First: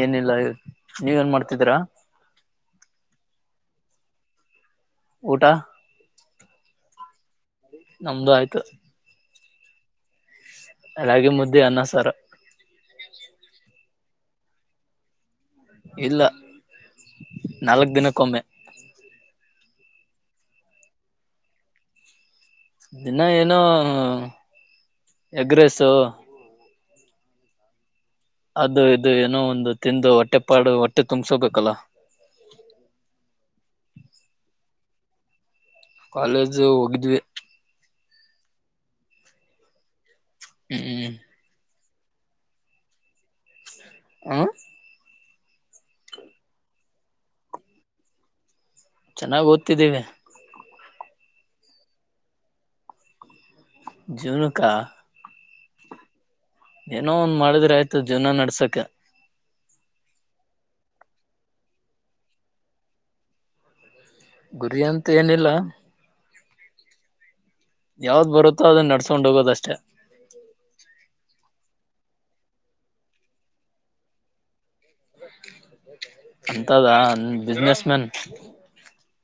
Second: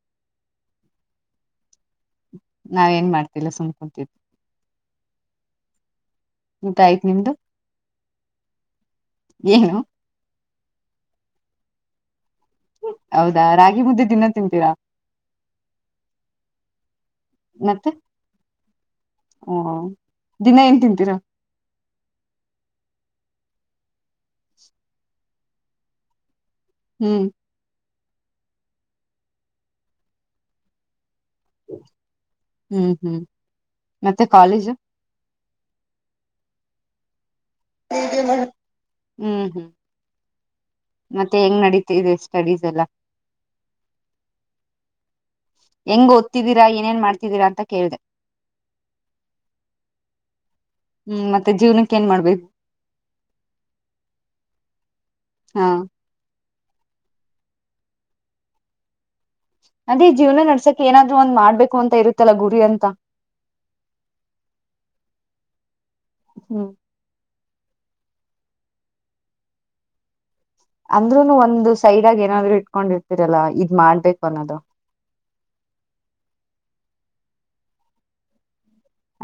ಏನಿಲ್ಲ ನೀವೆನ್ ಮಾಡ್ತಿದೀರಾ? ನಾವೇನ್ ಮಾಡ್ತಿಲ್ಲ ಸುಮ್ ಕುಂತಿ ಊಟ? ಆಯ್ತ್ ನಿಮ್ದು? ನಮ್ದು ಆಯ್ತು ಏನು ಆ ರಾಗಿ ಮುದ್ದೆ ಅನ್ನ ಸಾರು. ಹೌದಾ ರಾಗಿ ಮುದ್ದೆ ದಿನ ತಿಂತೀರಾ? ಇಲ್ಲ ಮತ್ತೆ ನಾಲ್ಕ್ ದಿನಕ್ಕೊಮ್ಮೆ. ಓ ದಿನ ಏನ್ ತಿಂತೀರಾ ದಿನ ಏನೋ ಎಗ್ರೆಸು ಹ್ಮ್ ಅದು ಇದು ಏನೋ ಒಂದು ತಿಂದು ಹೊಟ್ಟೆಪಾಡು ಹೊ ಟ [unintelligible] ಕಲ ಹ್ಮ್ ಹ್ಮ್ ಮತ್ತೆ ಕಾಲೇಜು ಕಾಲೇಜು ಹೋಗಿದ್ವಿ ಹ್ಮ್ ಹ್ಮ್ ಹ್ಮ್ ಮತ್ತೆ ಹೆಂಗ್ ನಡೀತ್ [unintelligible] ಇದೆ ಸ್ಟಡೀಸ್ ಎಲ್ಲ ಹ ಹೆಂಗ್ ಓದ್ತಿದ್ದೀರಾ ಏನೇನ್ ಮಾಡ್ತಿದ್ದೀರಾ ಅಂತ ಕೇಳಿದೆ ಚೆನ್ನಾಗಿ ಓದ್ತಿದ್ದೀವಿ ಹ್ಮ್ ಮತ್ತೆ ಜೀವ್ನಕ್ಕೆ ಏನ್ ಮಾಡ್ಬೇ ಜೀವ್ನಕ್ಕ ಹಾ ಏನೋ ಒಂದ್ ಮಾಡಿದ್ರೆ ಆಯ್ತು ಜೀವನ ನಡ್ಸಕೆ ಅದೇ ಜೀವನ ನಡ್ಸಕ್ ಏನಾದ್ರು ಒಂದ್ ಮಾಡ್ಬೇಕು ಅಂತ ಇರುತ್ತಲ್ಲ ಗುರಿ ಅಂತ ಗುರಿ ಅಂತ ಏನಿಲ್ಲ ಹ್ಮ್ ಯಾವ್ದ್ ಬರುತ್ತೋ ಅದನ್ನ ನಡ್ಸ್ಕೊಂಡ್ ಹೋಗೋದಷ್ಟೇ ಅಂದ್ರೂನೂ ಒಂದು ಸೈಡ್ಗ ಏನಾದ್ರು ಇಟ್ಕೊಂಡಿರ್ತರಲ್ಲ ಇದ್ ಮಾಡ್ಬೇಕು ಅನ್ನೋದು ಅಂತದ ಬಿಸಿನೆಸ್ ಮ್ಯಾನ್ [unintelligible]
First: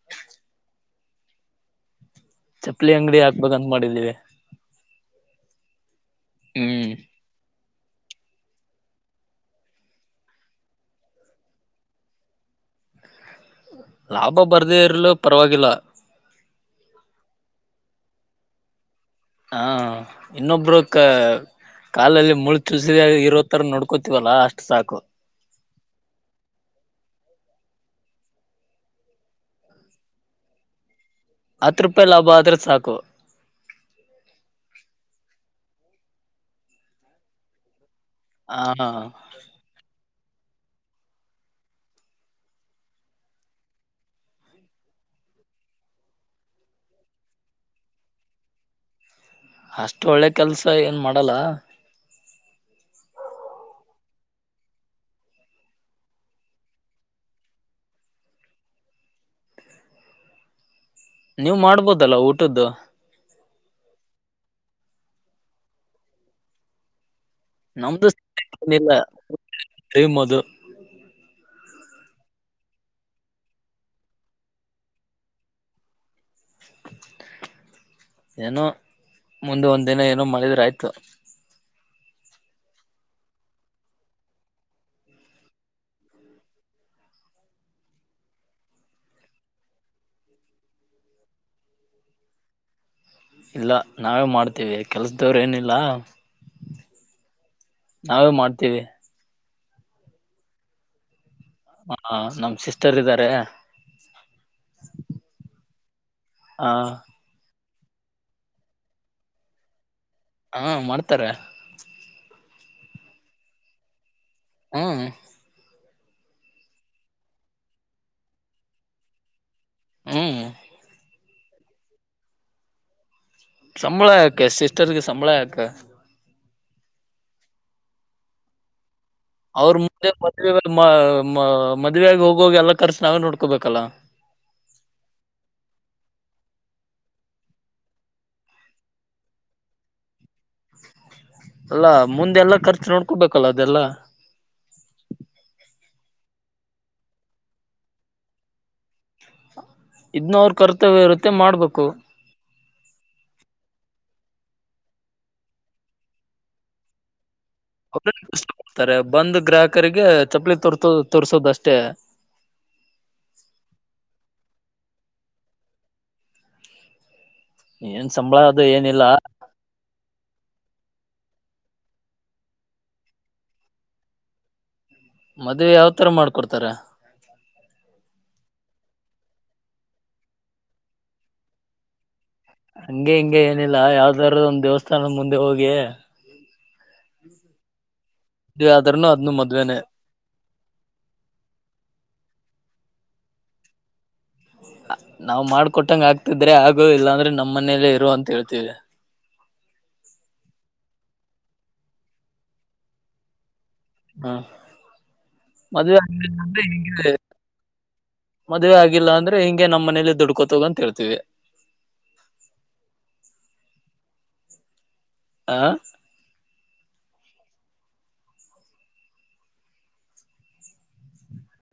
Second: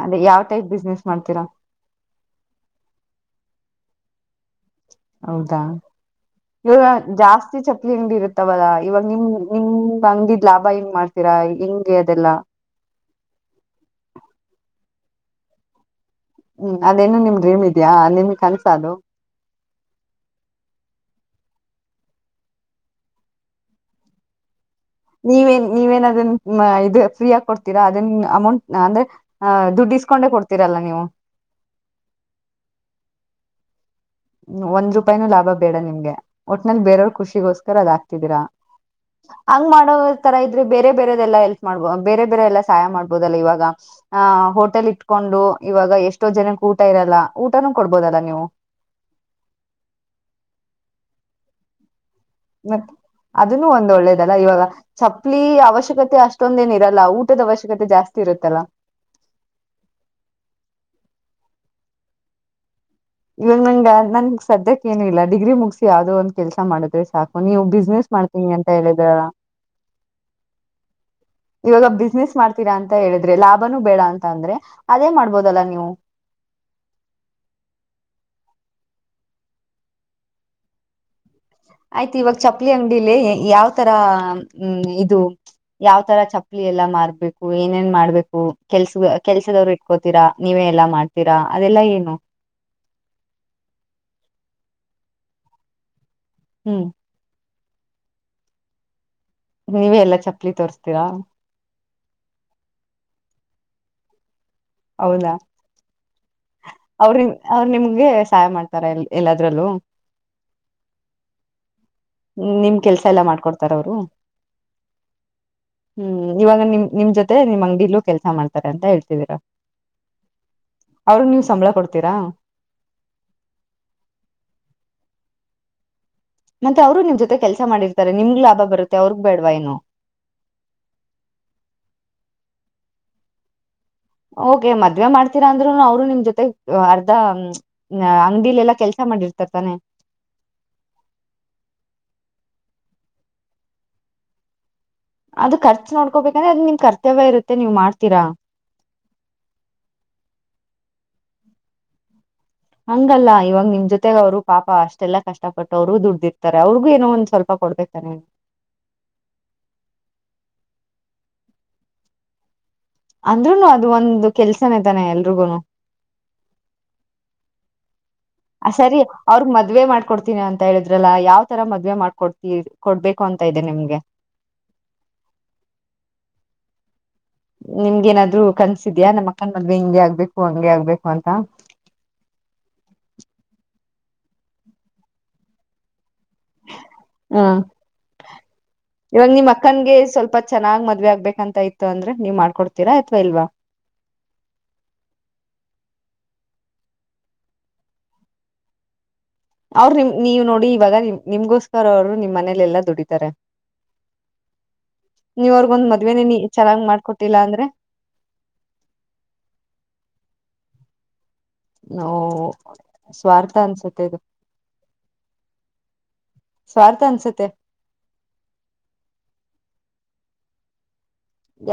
ಅದೇ ಯಾವ್ ಟೈಪ್ ಬಿಸ್ನೆಸ್ ಮಾಡ್ತೀರಾ ಚಪ್ಪಲಿ ಅಂಗಡಿ ಹಾಕ್ಬೇಕ ಅಂದ ಮಾಡಿದ್ದೀವಿ ಹೌದಾ [unintelligible] ಇ ಜಾಸ್ತ ಜಾಸ್ತಿ ಚಪ್ಲಿ ಅಂಗಡಿ ಇರುತ್ತಾವಲ್ಲಾ ಇವಾಗ ನಿಮ್ ನಿಮ ಅಂಗಡಿದ್ ಲಾಭ ಹೆಂಗ್ ಮಾಡ್ತೀರಾ ಹೆಂಗೆ ಅದೆಲ್ಲ ಲಾಭ ಬರ್ದೇ ಇರ್ಲು ಪರವಾಗಿಲ್ಲ ಹ್ಮ್ ಅದೇನು ನಿಮ್ ಡ್ರೀಮ್ ಇದಿಯಾ ನಿಮ್ಗ್ ಕನಸ ಅದು ಹಾ ಇನ್ನೊಬ್ರು ಕ ಕಾಲಲ್ಲಿ ಮುಳು ಚುಸಲಿ ಇರೋ ತರ ನೋಡ್ಕೋತಿವಲ್ಲಾ ಅಷ್ಟ ನೀವೇನ್ ನೀವೇನದನ್ ಇದ್ ಫ್ರೀ ಆ [unintelligible] ಕೊಡ್ತೀರಾ ಅದನ್ ಅಮೌಂಟ್ ಅಂದ್ರೆ ಅ ದುಡ್ಡಿಸ್ಕೊಂಡೆ ಕೊಡ್ತೀರಲ್ಲಾ ನೀವು ಹತ್ ರೂಪಾಯಿ ಲಾಭ ಆದ್ರ ಸಾಕು ಒಂದ್ ರೂಪಾಯನುು ಲಾಭ ಬೇಡ ನಿಮ್ಗೆ ಒಟ್ನೇಲ್ಲಿ ಬೇರವ್ರರು ಖುಷಿಗೋಸ್ಕರ ಅದ ಆತ [unintelligible] ರಾ ಹ ಹಂಗ್ ಮಾಡೋ ತರ ಇದ್ರೆ ಬೇರೆ ಬೇರೆದೆಲ್ಲ ಎಲ್ಪ್ ಮಾಡ್ಬೋ ಬೇರೆ ಬೇರೆ ಎಲ್ಲಾ ಸಹಾಯ ಮಾಡ್ಬೋದಲ್ಲಾ ಇವಾಗ ಅ ಹೋಟೆಲ್ ಇಟ್ಕೊಂಡು ಇವಾಗ ಎಷ್ಟೋ ಜನಕ್ಕೆ ಊಟ ಇರಲ್ಲ ಊಟನೂ ಕೊಡ್ಬೋದಲ್ಲಾ ನೀವು ಅಷ್ಟು ಒಳ್ಳೆ ಕೆಲಸ ಏನು ಮಾಡಲ್ಲ ಮತ್ ಅದನು ಒಂದ ಒಳ್ಳೇದಲ್ಲ ಇವಾಗ ಚಪ್ಪಲಿ ಅವಶ್ಯಕತೆ ಅಷ್ಟೊಂದ ಏನ ಇರಲ್ಲ ಊಟದ ಅವಶ್ಯಕತೆ ಜಾಸ್ತಿ ಇರುತ್ತಲ್ಲ ನೀವ್ ಮಾಡ್ಬೋದಲ್ಲ ಊಟದ್ದು ಇವಗ್ ನನ್ಗೆ ನನ್ ಸದ್ಯಕ್ಕೆ ಏನುೂ ಇಲ್ಲ ಡಿಗ್ರಿ ಮುಗಸಿ ಯಾವ್ದದೋ ಒಂದ್ ಕೆಲ್ಸ ಮಾಡುದ್ರೆ ಸಾಕು ನೀವು ನಮ್ದು ಬಿಸ್ನೆಸ್ ಮಾಡ್ತೀನಿ ಅಂತ ಏನಿಲ್ಲ ಹೇಳಿದ್ರಲ್ಲ ಡ್ರೀಮ್ ಅದು [unintelligible] ಇವಾಗ ಬಿಸ್ನೆಸ್ ಮಾಡ್ತೀರಾ ಅಂತ ಹೇಳಿದ್ರೆ ಲಾಭನೂ ಬೇಡ ಅಂತ ಅಂದ್ರೆ ಅದೇ ಮಾಡ್ಬೋದಲ್ಲ ನೀವು ಏನೋ ಮುಂದೆ ಒಂದು ದಿನ ಏನೋ ಮಾಡಿದ್ರಾಯ್ತು. ಆಯ್ತು ಇವಾಗ ಚಪ್ಪಲಿ ಅಂಗಡಿಲಿ ಯಾವ್ತರ ಹ್ಮ್ ಇದು ಯಾವ್ತರ ಚಪ್ಪಲಿ ಎಲ್ಲಾ ಮಾರ್ಬೇಕು ಏನೇನ್ ಮಾಡ್ಬೇಕು ಕೆಲ್ಸ ಕೆಲ್ಸದವ್ರು ಇಟ್ಕೋತೀರಾ ನೀವೇ ಎಲ್ಲಾ ಮಾಡ್ತೀರಾ ಅದೆಲ್ಲಾ ಏನು. ಇಲ್ಲ ನಾವೇ ಮಾಡ್ತೀವಿ ಕೆಲ್ಸದವ್ರ್ ಏನಿಲ್ಲ. ಹ್ಮ್ ನಾವೇ ಮಾಡ್ತೀವಿ. ನೀವೇ ಎಲ್ಲಾ ಚಪ್ಲಿ ತೋರ್ಸ್ತೀರಾ? ಮಾ ನಮ್ ಸಿಸ್ಟರ್ ಇದ್ದಾರೆ. ಹೌದ? ಆ ಅವ್ರ್ ನಿಮ್ಗೆ ಸಹಾಯ ಮಾಡ್ತಾರ ಎ ಎಲ್ಲಾದ್ರಲ್ಲೂ? ಹಾಂ ಮಾಡ್ತಾರೆ. ಹ್ಮ್ ನಿಮ್ ಕೆಲ್ಸ ಎಲ್ಲಾ ಮಾಡ್ಕೊಡ್ತಾರ ಅವರು? ಹ್ಮ್. ಹ್ಮ್ ಇವಾಗ ನಿಮ್ ನಿಮ್ ಜೊತೆ ನಿಮ್ ಅಂಗ್ಡೀಲು ಕೆಲ್ಸ ಮಾಡ್ತಾರೆ ಅಂತ ಹೇಳ್ತಿದೀರಾ. ಹ್ಮ್ ಅವರುಗ್ ನೀವ್ ಸಂಬಳ ಕೊಡ್ತೀರಾ? ಸಂಬಳ ಯಾಕೆ ಸಿಸ್ಟರ್ಗೆ ಸಂಬಳ ಯಾಕೆ? ಮತ್ತೆ ಅವರು ನಿಮ್ ಜೊತೆ ಕೆಲಸ ಮಾಡರ್ತಾರೆ ನಿಮ್ಗ್ ಲಾಭ ಬರುತ್ ಅವ್ರ್ ಮುಂದೆ ಮದುವೆ ಒಂದ್ ಮ ಮ ಮದ್ವೆ ಆಗ್ ಹೋಗೋವಾಗ್ ಎಲ್ಲ ಕರ್ಸ್ ನಾವೇ ನೋಡ್ಕೊಬೇಕಲ್ಲ. ಓಕೆ ಮದ್ವೆ ಮಾಡ್ತೀರಾ ಅಂದ್ರುನೂ ಅವ್ರು ನಿಮ್ ಜೊತೆ ಅರ್ಧ ಅಂಗ್ಡಿಲೆಲ್ಲಾ ಕೆಲ್ಸ ಮಾಡಿರ್ತಾರೆ ತಾನೆ? ಅಲ್ಲಾ ಮುಂದೆಲ್ಲ ಖರ್ಚ್ ನೋಡ್ಕೊಬೇಕಲ್ಲ ಅದೆಲ್ಲ ಅದು ಖರ್ಚ್ ನೋಡ್ಕೋಬೇಕಂದ್ರೆ ಅದ್ ನಿಮ್ ಕರ್ತವ್ಯ ಇರುತ್ತೆ ನೀವ್ ಮಾಡ್ತೀರಾ. ಇದ್ನು ಅವ್ರ್ ಕರ್ತವ್ಯ ಇರುತ್ತೆ ಮಾಡ್ಬೇಕು. ಅಂಗಲ್ಲ ಇವಾಗ್ ನಿಮ್ ಜೊತೆಗ್ ಅವ್ರು ಪಾಪ ಅಷ್ಟೆಲ್ಲಾ ಕಷ್ಟಪಟ್ಟು ಅವ್ರುಾ ದುಡ್ದಿರ್ತಾರೆ ಅವ್ರ್ ಗೂ ಏನೋ ಒಂದ್ ಸ್ವಲ್ ಮಾಡ್ತಾರೆ ಬಂದ್ ಗ್ರಾಹಕರಿಗೆ ಚಪ್ಲಿ ತೋರ ಸೋದ ಅಷ್ಟೇ ಅಂದ್ರುನು ಅದು ಒಂದು ಕೆಲ್ಸನೇ ತಾನೆ ಎಲ್ರಿಗೂನು ಏನ್ ಸಂಬಳ ಅದು ಸರಿ ಏನಿಲ್ಲ ಅವ್ರಗ್ ಮದ್ವೆ ಮಾಡ್ಕೊಡ್ತೀನಿ ಅಂತ ಹೇಳಿದ್ರಲ್ಲ ಯಾವ್ ತರ ಮದ್ವೆ ಮಾಡ್ಕೊಡ್ತೀ ಕೊಡ್ಬೇಕು ಅಂತ ಇದೆ ನಿಮ್ಗೆ ಮದ್ವೆ ಯಾವತರ ಮಾಡ್ಕೊಡತಾರೆ ನಿಮ್ಗೆೇ ಏನಾದ್ರು ಕನಸಿದೆಯಾ ನಮ್ಮ ಅಕ್ಕನ ಮದ್ವೆ ಹಿಂಗೆ ಆಗ್ಬೇಕು ಹಂಗೆ ಆಗ್ಬೇಕು ಅಂತ. ಹಂಗೆ ಹಿಂಗೆ ಏನಿಲ್ಲ ಯಾವ್ದಾರ್ದು ಒಂದ್ ದೇವಸ್ಥಾನದ ಮುಂದೆ ಹೋಗಿ ಹ್ಮ ಮದ್ವೆ ಆದ್ರೂನು ಇವಾಗ ಅದ್ನು ನಿಮ್ ಮದ್ವೆನೆ ಅಕ್ಕನ್ಗೆ ಸ್ವಲ್ಪ ಚೆನ್ನಾಗ್ ಮದ್ವೆ ಆಗ್ಬೇಕಂತ ಇತ್ತು ಅಂದ್ರೆ ನೀವ್ ಮಾಡ್ಕೊಡ ತೀರಾ ಆಯತ್ವಾ ಇಲ್ವಾ ನಾವ್ ಮಾಡ್ಕೊಟ್ಟಂಗ ಆಗ್ತಿದ್ರೆ ಆಗು ಇಲ್ಲಾಂದ್ರೆ ನಮ್ಮ್ ಮನೇಲ್ಲೇ ಇರು ಅಂತ ಹೇಳ್ತೀವಿ ಅವರು ನಿಮ್ ನೀವ್ ನೋಡಿ ಇವಾಗ ನಿಮ್ ನಿಮ್ಗೋಸ್ಕರ ಅವರು ನಿಮ್ ಮನೇಲೆ ಎಲ್ಲಾ ದುಡಿತಾರೆ ಹಾ ನೀವ್ ಅವ್ರಗೊಂದ್ ಮದವೆ ಮದ್ವೆನೆ ಆಲ್ಲ ನೀ ಅಂದ್ರೆ ಚೆನ್ನಾಗ್ ಹ ಮಾಡ್ಕೊಟ್ಟಿಲ್ಲ ಅಂದ್ರೆ ಮದ್ವೆ ಆಗಿಲ್ಲ ಅಂದ್ರೆ ಹಿಂಗೆ ನಮ್ಮ್ ಮನೇಲಿ ದುಡ್ಕೋತ ಹೋಗ್ ಅಂತ ಹೇಳ್ತೀವಿ ನೋ ಸ್ವಾರ್ಥ ಅನ್ಸತ್ತೆ ಇದು ಆ ಸ್ವಾರ್ಥ ಅನ್ಸುತ್ತೆ..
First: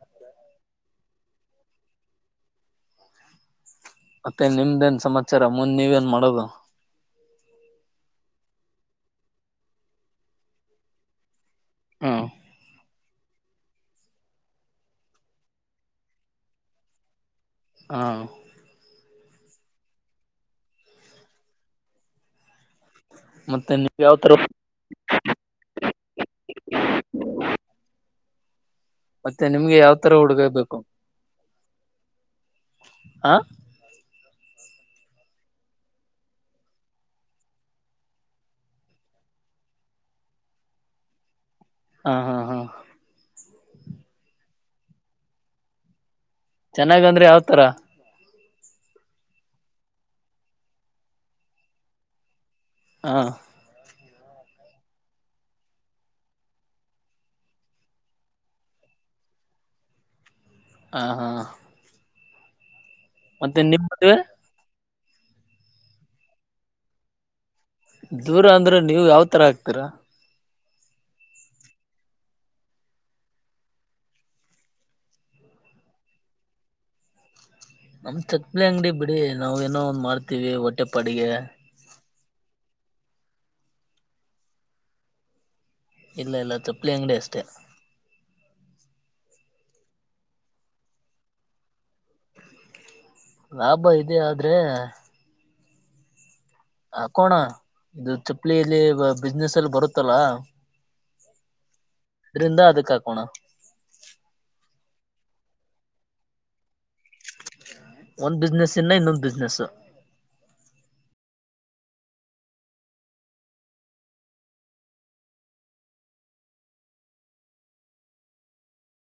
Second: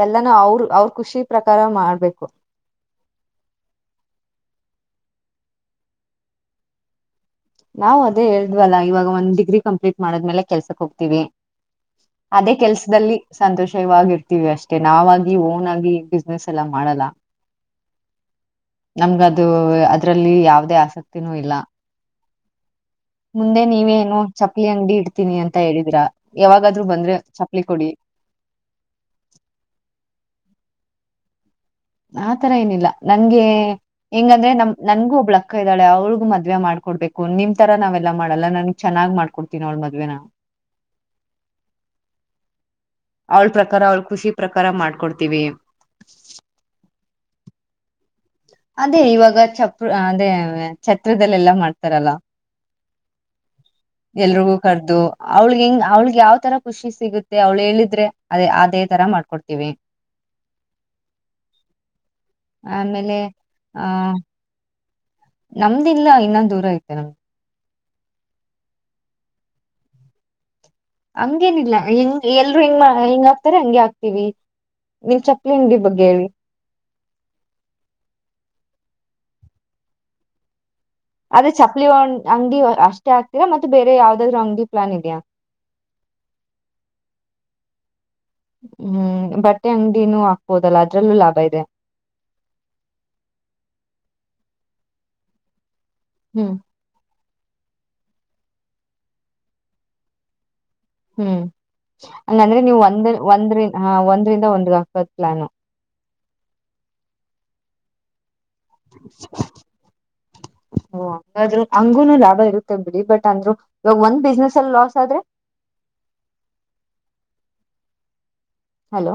ಎಲ್ಲಾನ ಅವರು ಅವ್ರ ಖುಷಿ ಪ್ರಕಾರ ಮಾಡ್ಬೇಕು ಮತ್ತೆ ನಿಮ್ದೇನ್ ಸಮಾಚಾರ ಮುಂದ್ ನೀವೇಏನ್ ಮಾಡೋದು ನಾವ್ ಅದೇ ಹೇಳಿದ್ವಲ್ಲ ಇವಾಗ ಒಂದ್ ಡಿಗ್ರಿ ಕಂಪ್ಲೀಟ್ ಮಾಡದ್ಮೇಲೆ ಕೆಲ್ಸಕ್ ಹೋಗ್ತಿೀವಿ ಹಾ ಅದೇ ಕೆಲ್ಸದಲ್ಲಿ ಸಂತೋಷವಾಗಿರ್ತೀವಿ ಅಷ್ಟೆ ನಾವಾಗಿ ಓನ್ ಆಗಿ ಬಿಸ್ನೆಸ್ ಎಲ್ಲ ಮಾಡಲ್ಲ ಹಾ ನಮ್ಗದು ಅದ್ರಲ್ಲಿ ಯಾವದೇ ಆಸಕ್ತಿನೂ ಇಲ್ಲ ಮುಂದೆ ಮತ್ತೆ ನಿಮ್ ನೀವೇನು ಯಾವ ತರ ಚಪ್ಪಲಿ ಅಂಗಡಿ ಇಡ್ತೀನಿ ಅಂತ ಹೇಳಿದ್ರ ಯಾವಾಗಾದ್ೂ ಬಂದ್ರೆ ಚಪ್ಪಲಿ ಕೊಡಿ ಮತ್ತೆ ನಿಮ್ಗೆ ಯಾವ ತರ ಹುಡುಗ ಬೇಕು ಆತರ ಏನಿಲ್ಲ ಹ ನಂಗೆ ಹೆಂಗಂದ್ರೆ ನಮ ನನ್ಗು ಒಬ್ಳ ಅಕ್ಕ ಇದ್ದಾಳೆ ಅವ್ಿಗು ಮದ್ವೆ ಮಾಡ್ಕೊಡ್ಬೇಕು ನಿಮ್ ತರ ನಾವೆಲ್ಲಾ ಮಾಡಲ್ಲ ನನ್ಗ್ ಚೆನ್ನಾಗ್ ಮಾಡ್ಕೊಡ್ತೀನಿ ಅವಳ್ ಮದ್ವೆ ನಾ ಹಾ ಹಾ ಹಾ ಅವಳ ಪ್ರಕಾರ ಅವಳ ಖುಷಿ ಪ್ರಕಾರ ಮಾಡ್ಕೊಡ್ತೀವಿ ಚೆನ್ನಾಗ ಅಂದ್ರೆ ಯಾವತರ ಅದೇ ಇವಾಗ ಚಪ ಅದೇ ಛತ್ದಲ್ಲ ಎಲ್ಲಾ ಮಾಡ್ತಾರಲ್ಲ ಹಾ ಎಲ್ರಿಗೂ ಕರ್ದು ಅವ್ಳಗೆ ಹೆಂಗ್ ಅವ್ಳಿಗೆ ಯಾವ್ತರ ಖುಷಿ ಸಿಗುತ್ತೆ ಅವ್ಳ ಹೇಳಿದ್ರೆ ಅದೇ ಅದೇ ತರ ಮಾಡ್ಕೊಡ್ತೀವಿ ಹ ಹಾ ಆಮೇಲೆ ಲೆ ಮತ್ತೆ ನಿಮ್ ಅ ಮದ್ವೆ ನಮ್ದಿಲ್ಲ ಇನ್ನ ದೂರ ಐತೆ ನಮ್್ದ ದೂರ ಅಂದ್ರೆ ನೀವವು ಯಾವತರ ಹಾಕ್ತೀರಾ ಹಂಗೇನಿಲ್ಲಾ ಹೆಂಗ ಎಲ್ರು ಹಿಂಗ್ ಹೆಿಂಗ ಹಾಕ್ತಾರೆ ಹಂಗಗೆ ಹಾಕ್ತಿವಿ ನೀನ್ ಚಪ್ಪಲಿಿ ಬಗ್ಗೆ ಹೇಳಿ ನಮ್ ಚಪ್ಪಲಿ ಅಂಗಡಿ ಬಿಡಿ ನಾವವು ಏನೋ ಒಂದ್ ಮಾಡ್ತೀವಿ ಒಟ್ಟ ಅದೇ ಚಪ್ಪಲಿ ಒಂ ಅಂಗಡಿ ಅಷ್ಟೇ ಆಗ್ತೀರಾ ಮತ್ತೆ ಬೇರೆ ಯಾವ್ದಾದ್ರು ಅಂಗಡಿ ಪ್ಲಾನ್ ಇದೆಯಾ ಇಲ್ಲ ಇಲ್ಲ ಚಪ್ಪಲಿ ಅಂಗಡಿ ಅಷ್ಟೇ ಹ್ಮ್ ಬಟ್ಟೆ ಅಂಗಡಿನೂ ಹಾಕ್ಬೋದಲ್ಲ ಅದ್ರಲ್ಲೂ ಲಾಭ ಇದೆ ಲಾಭ ಇದೆ ಆದ್ರೆ ಹ್ಮ್ ತಕೋಣ ಇದು ಚಪ್ಪಲಿಿಯಲ್ಲಿ ಬಿಸ್ನೆಸ್ ಎಲ್ಲಿ ಬರುತ್ತಲ್ಲ ಹ್ಮ್ ಅಂಗಂದ್ರೆ ಇದ್ರಿಂದ ನೀವು್ ಅದಕ್ ಒಂದ್ ಹಾಕೋಣ ಒಂದ್ರಿಂದ ಹ ಒಂದ್ರಂದ ಒಂದ್ಗತ ಪ್ಪತ್ಲಾನು ಒಂದ್ ಬಿಸ್ನೆಸ್ ಇನ್ನ ಇನ್ನೊಂದ್ ಬಿಸ್ನೆಸ್ ಯ್ರರು ಹಂಗುನು ಲಾಭ ಇರುತ್ತೆ ಬಿಡಿ ಬಟ್ ಅಂದ್ರು ಇವಾಗ ಒಂದ್ ಬಿಸ್ನೆಸ್ ಅಲ್ಲಿ ಲಾಸ್ ಆದ್ರೆ ಹಲೋ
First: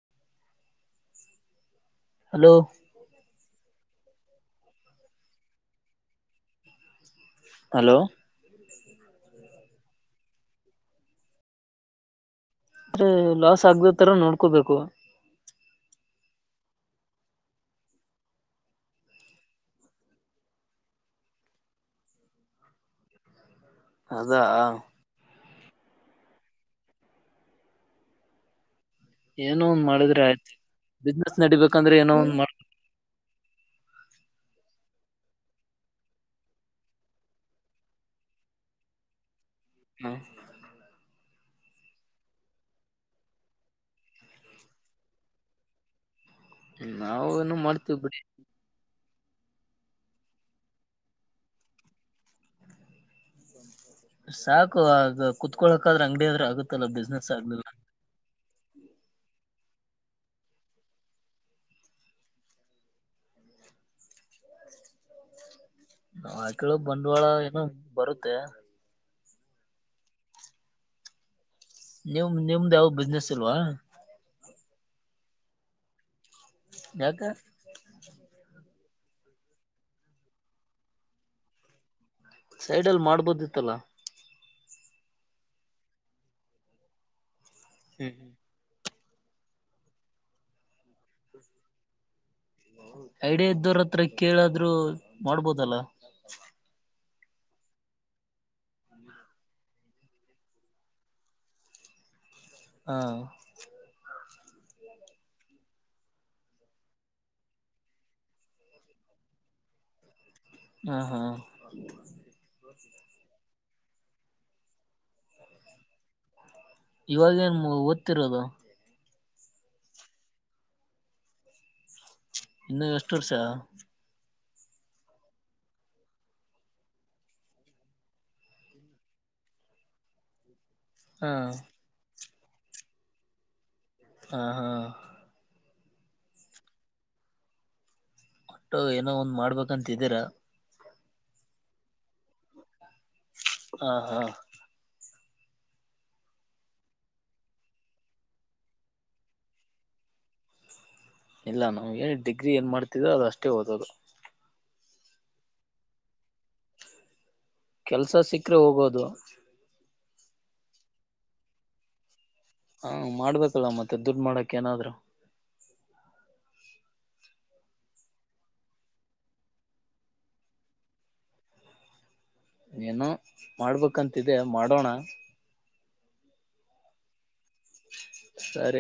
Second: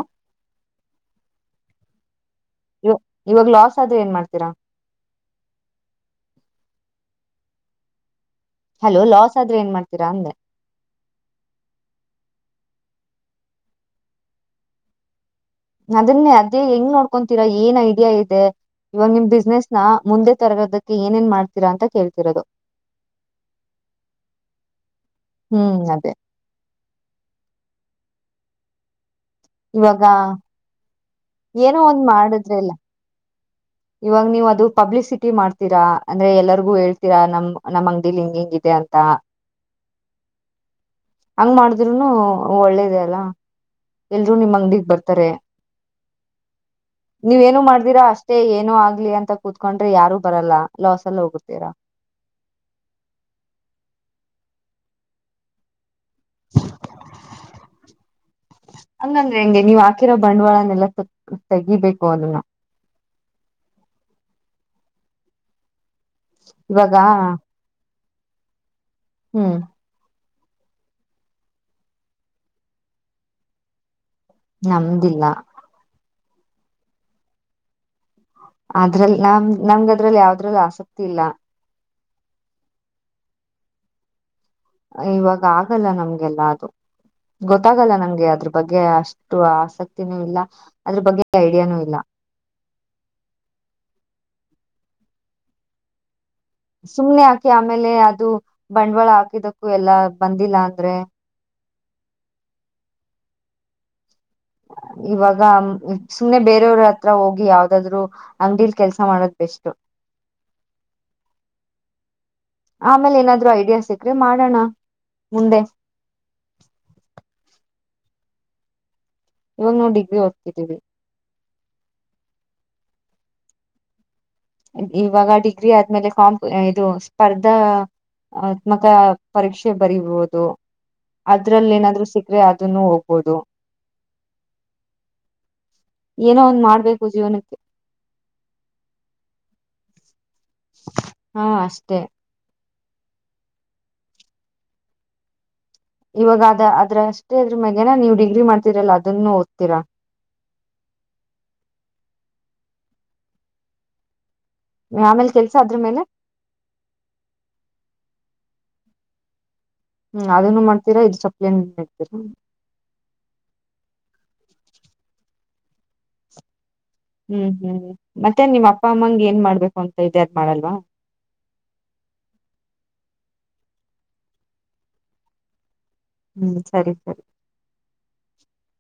ಹಲೋ ಇವ ಇವಾಗ ಲಾಸ್ ಅದು ಏನ್ ಮಾಡ್ತೀರಾ ಹಲೋ ಹಲೋ ಲಾಸ್ ಆದ್ರೆ ಏನ್ ಮಾಡ್ತೀರಾ ಅಂದೆ ಆದ್ರೆ ಲಾಸ್ ಆಗ್ದ ತರ ನೋಡ್ಕೋಬೇಕು ಅದನ್ನ ಅದೇ ಹೆಂಗ್ ನೋಡ್ಕೊತೀರಾ ಏನ್ ಐಡಿಯಾ ಇದೆ ಇವಾಗ ನಿಮ್ ಬಿಸ್ನೆಸ್ ನ ಮುಂದೆ ತರೋದಕ್ಕೆ ಏನೇಏನ್ ಮಾಡ್ತೀರಾ ಅಂತ ಕೇಳ್ತಿರೋದು ಅದಾ ಹ್ಮ್ ಅದೇ ಏನೋ ಒಂದ್ ಇವಾಗ ಮಾಡಿದ್ರೆ ಆಯ್ತು ಬಿಸ್ನೆಸ್ ನಡಿಬೇಕಂದ್ರೆ ಏನೋ ಒಂದ್ ಮಾಡ ಇವಾಗ ನೀವ ಅದು ಪಬ್ಲಿಸಿಟಿ ಮಾಡ್ತೀರಾ ಅಂದ್ರೆ ಎಲ್ಲರಿಗೂ ಹೇಳ್ತೀರಾ ನಮ ನಮ್ಮಂಗಡಿಿಲ್ ಹಿಂಗ್ ಹಿಂಗ್ ಇಿದೆ ಅಂತ ಹ್ಮ ಹಂಗ್ ಮಾಡಿದ್ರುನು ಒಳ್ಳೇದ ಅಲ್ಲ ಎಲ್ರುೂ ನಿಮ್ಮ್ ಅಂಗಡಗ್ ಬರ್ತಾರೆ ನಾವ ನೀವ ಏನು ಮಾಡ್ತೀವಿ ಮಾಡ್್ದಿರಾ ಬಿಡಿ ಅಷ್ಟೇ ಏನು ಆಗ್ಲಿ ಅಂತ ಕುೂತ್ಕೊಂಡ್ರೆ ಯಾರು ಬರಲ್ಲ ಲಾಸ್ ಅಲ್ಲಿ ಹೋಗುತ್ತೀರಾ ಸಾಕು ಆಗ ಕುೂತ್ಕೊಳ ಹಾದ್ರೆ ಅಂಗಡಿಿಯ ಅಂದ್ರ ಆಗುತ್ತಲ್ಲ ಬಿಸ್ನೆಸ್ ಆಗ್ಲಿಲ್ಲ ಹಂಗಂದ್ರೆ ಹೆಂಗೆ ನೀವ್ ಹಾಕಿರೋ ಬಂಡವಾಳನ್ನೆಲ್ಲ ತೆಗಿಬೇಕು ಅದನ್ನ ನಾ ಆಕೇಳೋ ಇವಾಗ ಬಂಡವಾಳ ಏನು ಬರು ತ್ತ ಹ್ಮ್ ನಿಮ ನಿಮ್ದ್ ಯಾವ್ದ ಬಿಸ್ನೆಸ್ ಇಲ್ವಾ ನಮ್ದಿಲ್ಲ ಯಾಕ ಅದ್ರಲ್ ನಮ ನಮ್ಗದ್ರಲ್ಲಿ ಯಾವದ್ರಲ್ಲಿ ಆಸಕ್ತಿ ಇಲ್ಲ ಸೈಡ್ ಅಲ್ಲಿ ಮಾಡ್ಬೋದಿತ್ತಲ್ಲಾ ಇವಾಗ ಆಗಲ್ಲ ನಮ್ಗೆಲ್ಲಾ ಅದು ಗೊತ್ತಾಗಲ್ಲ ನಂಗೆ ಅದ್ರ ಬಗ್ಗೆ ಅಷ್ಟ ಅಷ್ಟು ಆಸಕ್ತಿನೂ ಇಲ್ಲ ಅದ್ರ ಬಗ್ಗೆ ಐಡಿಯಾನು ಇಲ್ಲ ಐಡಿಯಾ ಇದ್ದವ್ರ ಹತ್ರ ಕೇಳಾದ್ರು ಮಾಡ್ಬೋದಲ್ಲ ಸುಮ್ನೆ ಹಾಕಿ ಆಮೇಲೆ ಅದು ಬಂಡವಾಳ ಹಾಕಿದಕ್ಕೂ ಎಲ್ಲಾ ಬಂದಿಲ್ಲ ಅಂದ್ರೆ ಹಾ ಇವಾಗ ಸುಮ್ನೆ ಬೇರೆಯವ್ರ ಹತ್ರ ಹೋಗಿ ಯಾವ್ದಾದ್ರು ಅಂಗಡಿೀಲಿ ಕೆಲ್ಸ ಮಾಡದ್ ಬೆಸ್ಟು ಹಾ ಹಾ ಆಮೇಲೆ ಏನಾದ್ರು ಐಡಿಯಾಸ ಮತ್ತು ಸೀಕ್ಕರೆ ಮಾಡೋಣ ಮುಂದೆ ಇವಾಗೇನ್ ಓದ್ತಿರೋದು ಇವಾಗ ನಾವು ಡಿಗ್ರಿ ಹೋಗ್ತಿದೀವಿ ಇನ್ನು ಎಷ್ಟು ವರ್ಷ ಇವಾಗ ಡಿಗ್ರಿ ಆದ್ಮೇಲೆ ಕಾಂಪ್ ಇದು ಸ್ಪರ್ಧಾ ಆತ್ಮಕ ಪರೀಕ್ಷೆ ಬರಿೀಬಹುದು ಹಾ ಅದ್ರಲ್ಲಿ ಏನಾದ್ರು ಸಿ ಆದ್ರೆ ಅದನ್ನು ಹೋಗ್ಬೋದು ಹಾ ಹಾ ಏನೋ ಒಂದು ಮಾಡ್ಬೇಕು ಜೀವನಕ್ಕೆ ಒಟ್ಟು ಏನೋ ಒಂದ್ ಮಾಡ್ಬೇಕಂತ ಇದೀರಾ ಹಾ ಅಷ್ಟೇ ಹಾ ಹಾ ಇವಾಗ ಅದ ಅದ್ರ ಅಷ್ಟೇ ಅದ್ರ ಮೇಾಗೇನ ನೀವ್ ಡಿಗ್ರಿ ಮಾಡ್ತೀರಲ್ಲ ಅದನ್ನು ಓದ್ತೀರಾ ಇಲ್ಲ ನಾ್ ಿ ಡಿಗ್ರಿ ಏನ್ ಮಾಡ್ತಿದೋ ಅದು ಅಷ್ಟೇ ಓದೋದು ಆಮೇಲೆ ಕೆಲ್ಸ ಅದ್ರ ಮೇಲೆ ಕೆಲ್ಸ ಸಿಕ್ಕ್ರೆ ಹೋಗೋದು ಹ್ಮ್ ಅದೇನ್ನು ಮಾಡ್ತೀರಾ ಇದ್ ಸಪ್ಲ ಇಡ್ತೀರಾ ಹಾ ಮಾಡ್ಬೇಕಲ್ಲ ಮತ್ತೆ ದುಡ್ ಮಾಡಕ್ ಏನಾದ್ರು. ಹ್ಮ್ ಹ್ಮ್ ಮತ್ತೆ ನಿಮ್ಮ್ ಅಪ್ಪ ಅಮ್ಮಂಗ್ ಏನ್ ಮಾಡ್ಬೇಕು ಅಂತ ಇದೆ ಅದ್ ಮಾಡಲ್ವಾ. ಏನೋ ಮಾಡ್ಬೇಕಂತಿದೆ ಮಾಡೋಣ. ಹ್ಮ್ ಸರಿ ಸರಿ. ಸರಿ.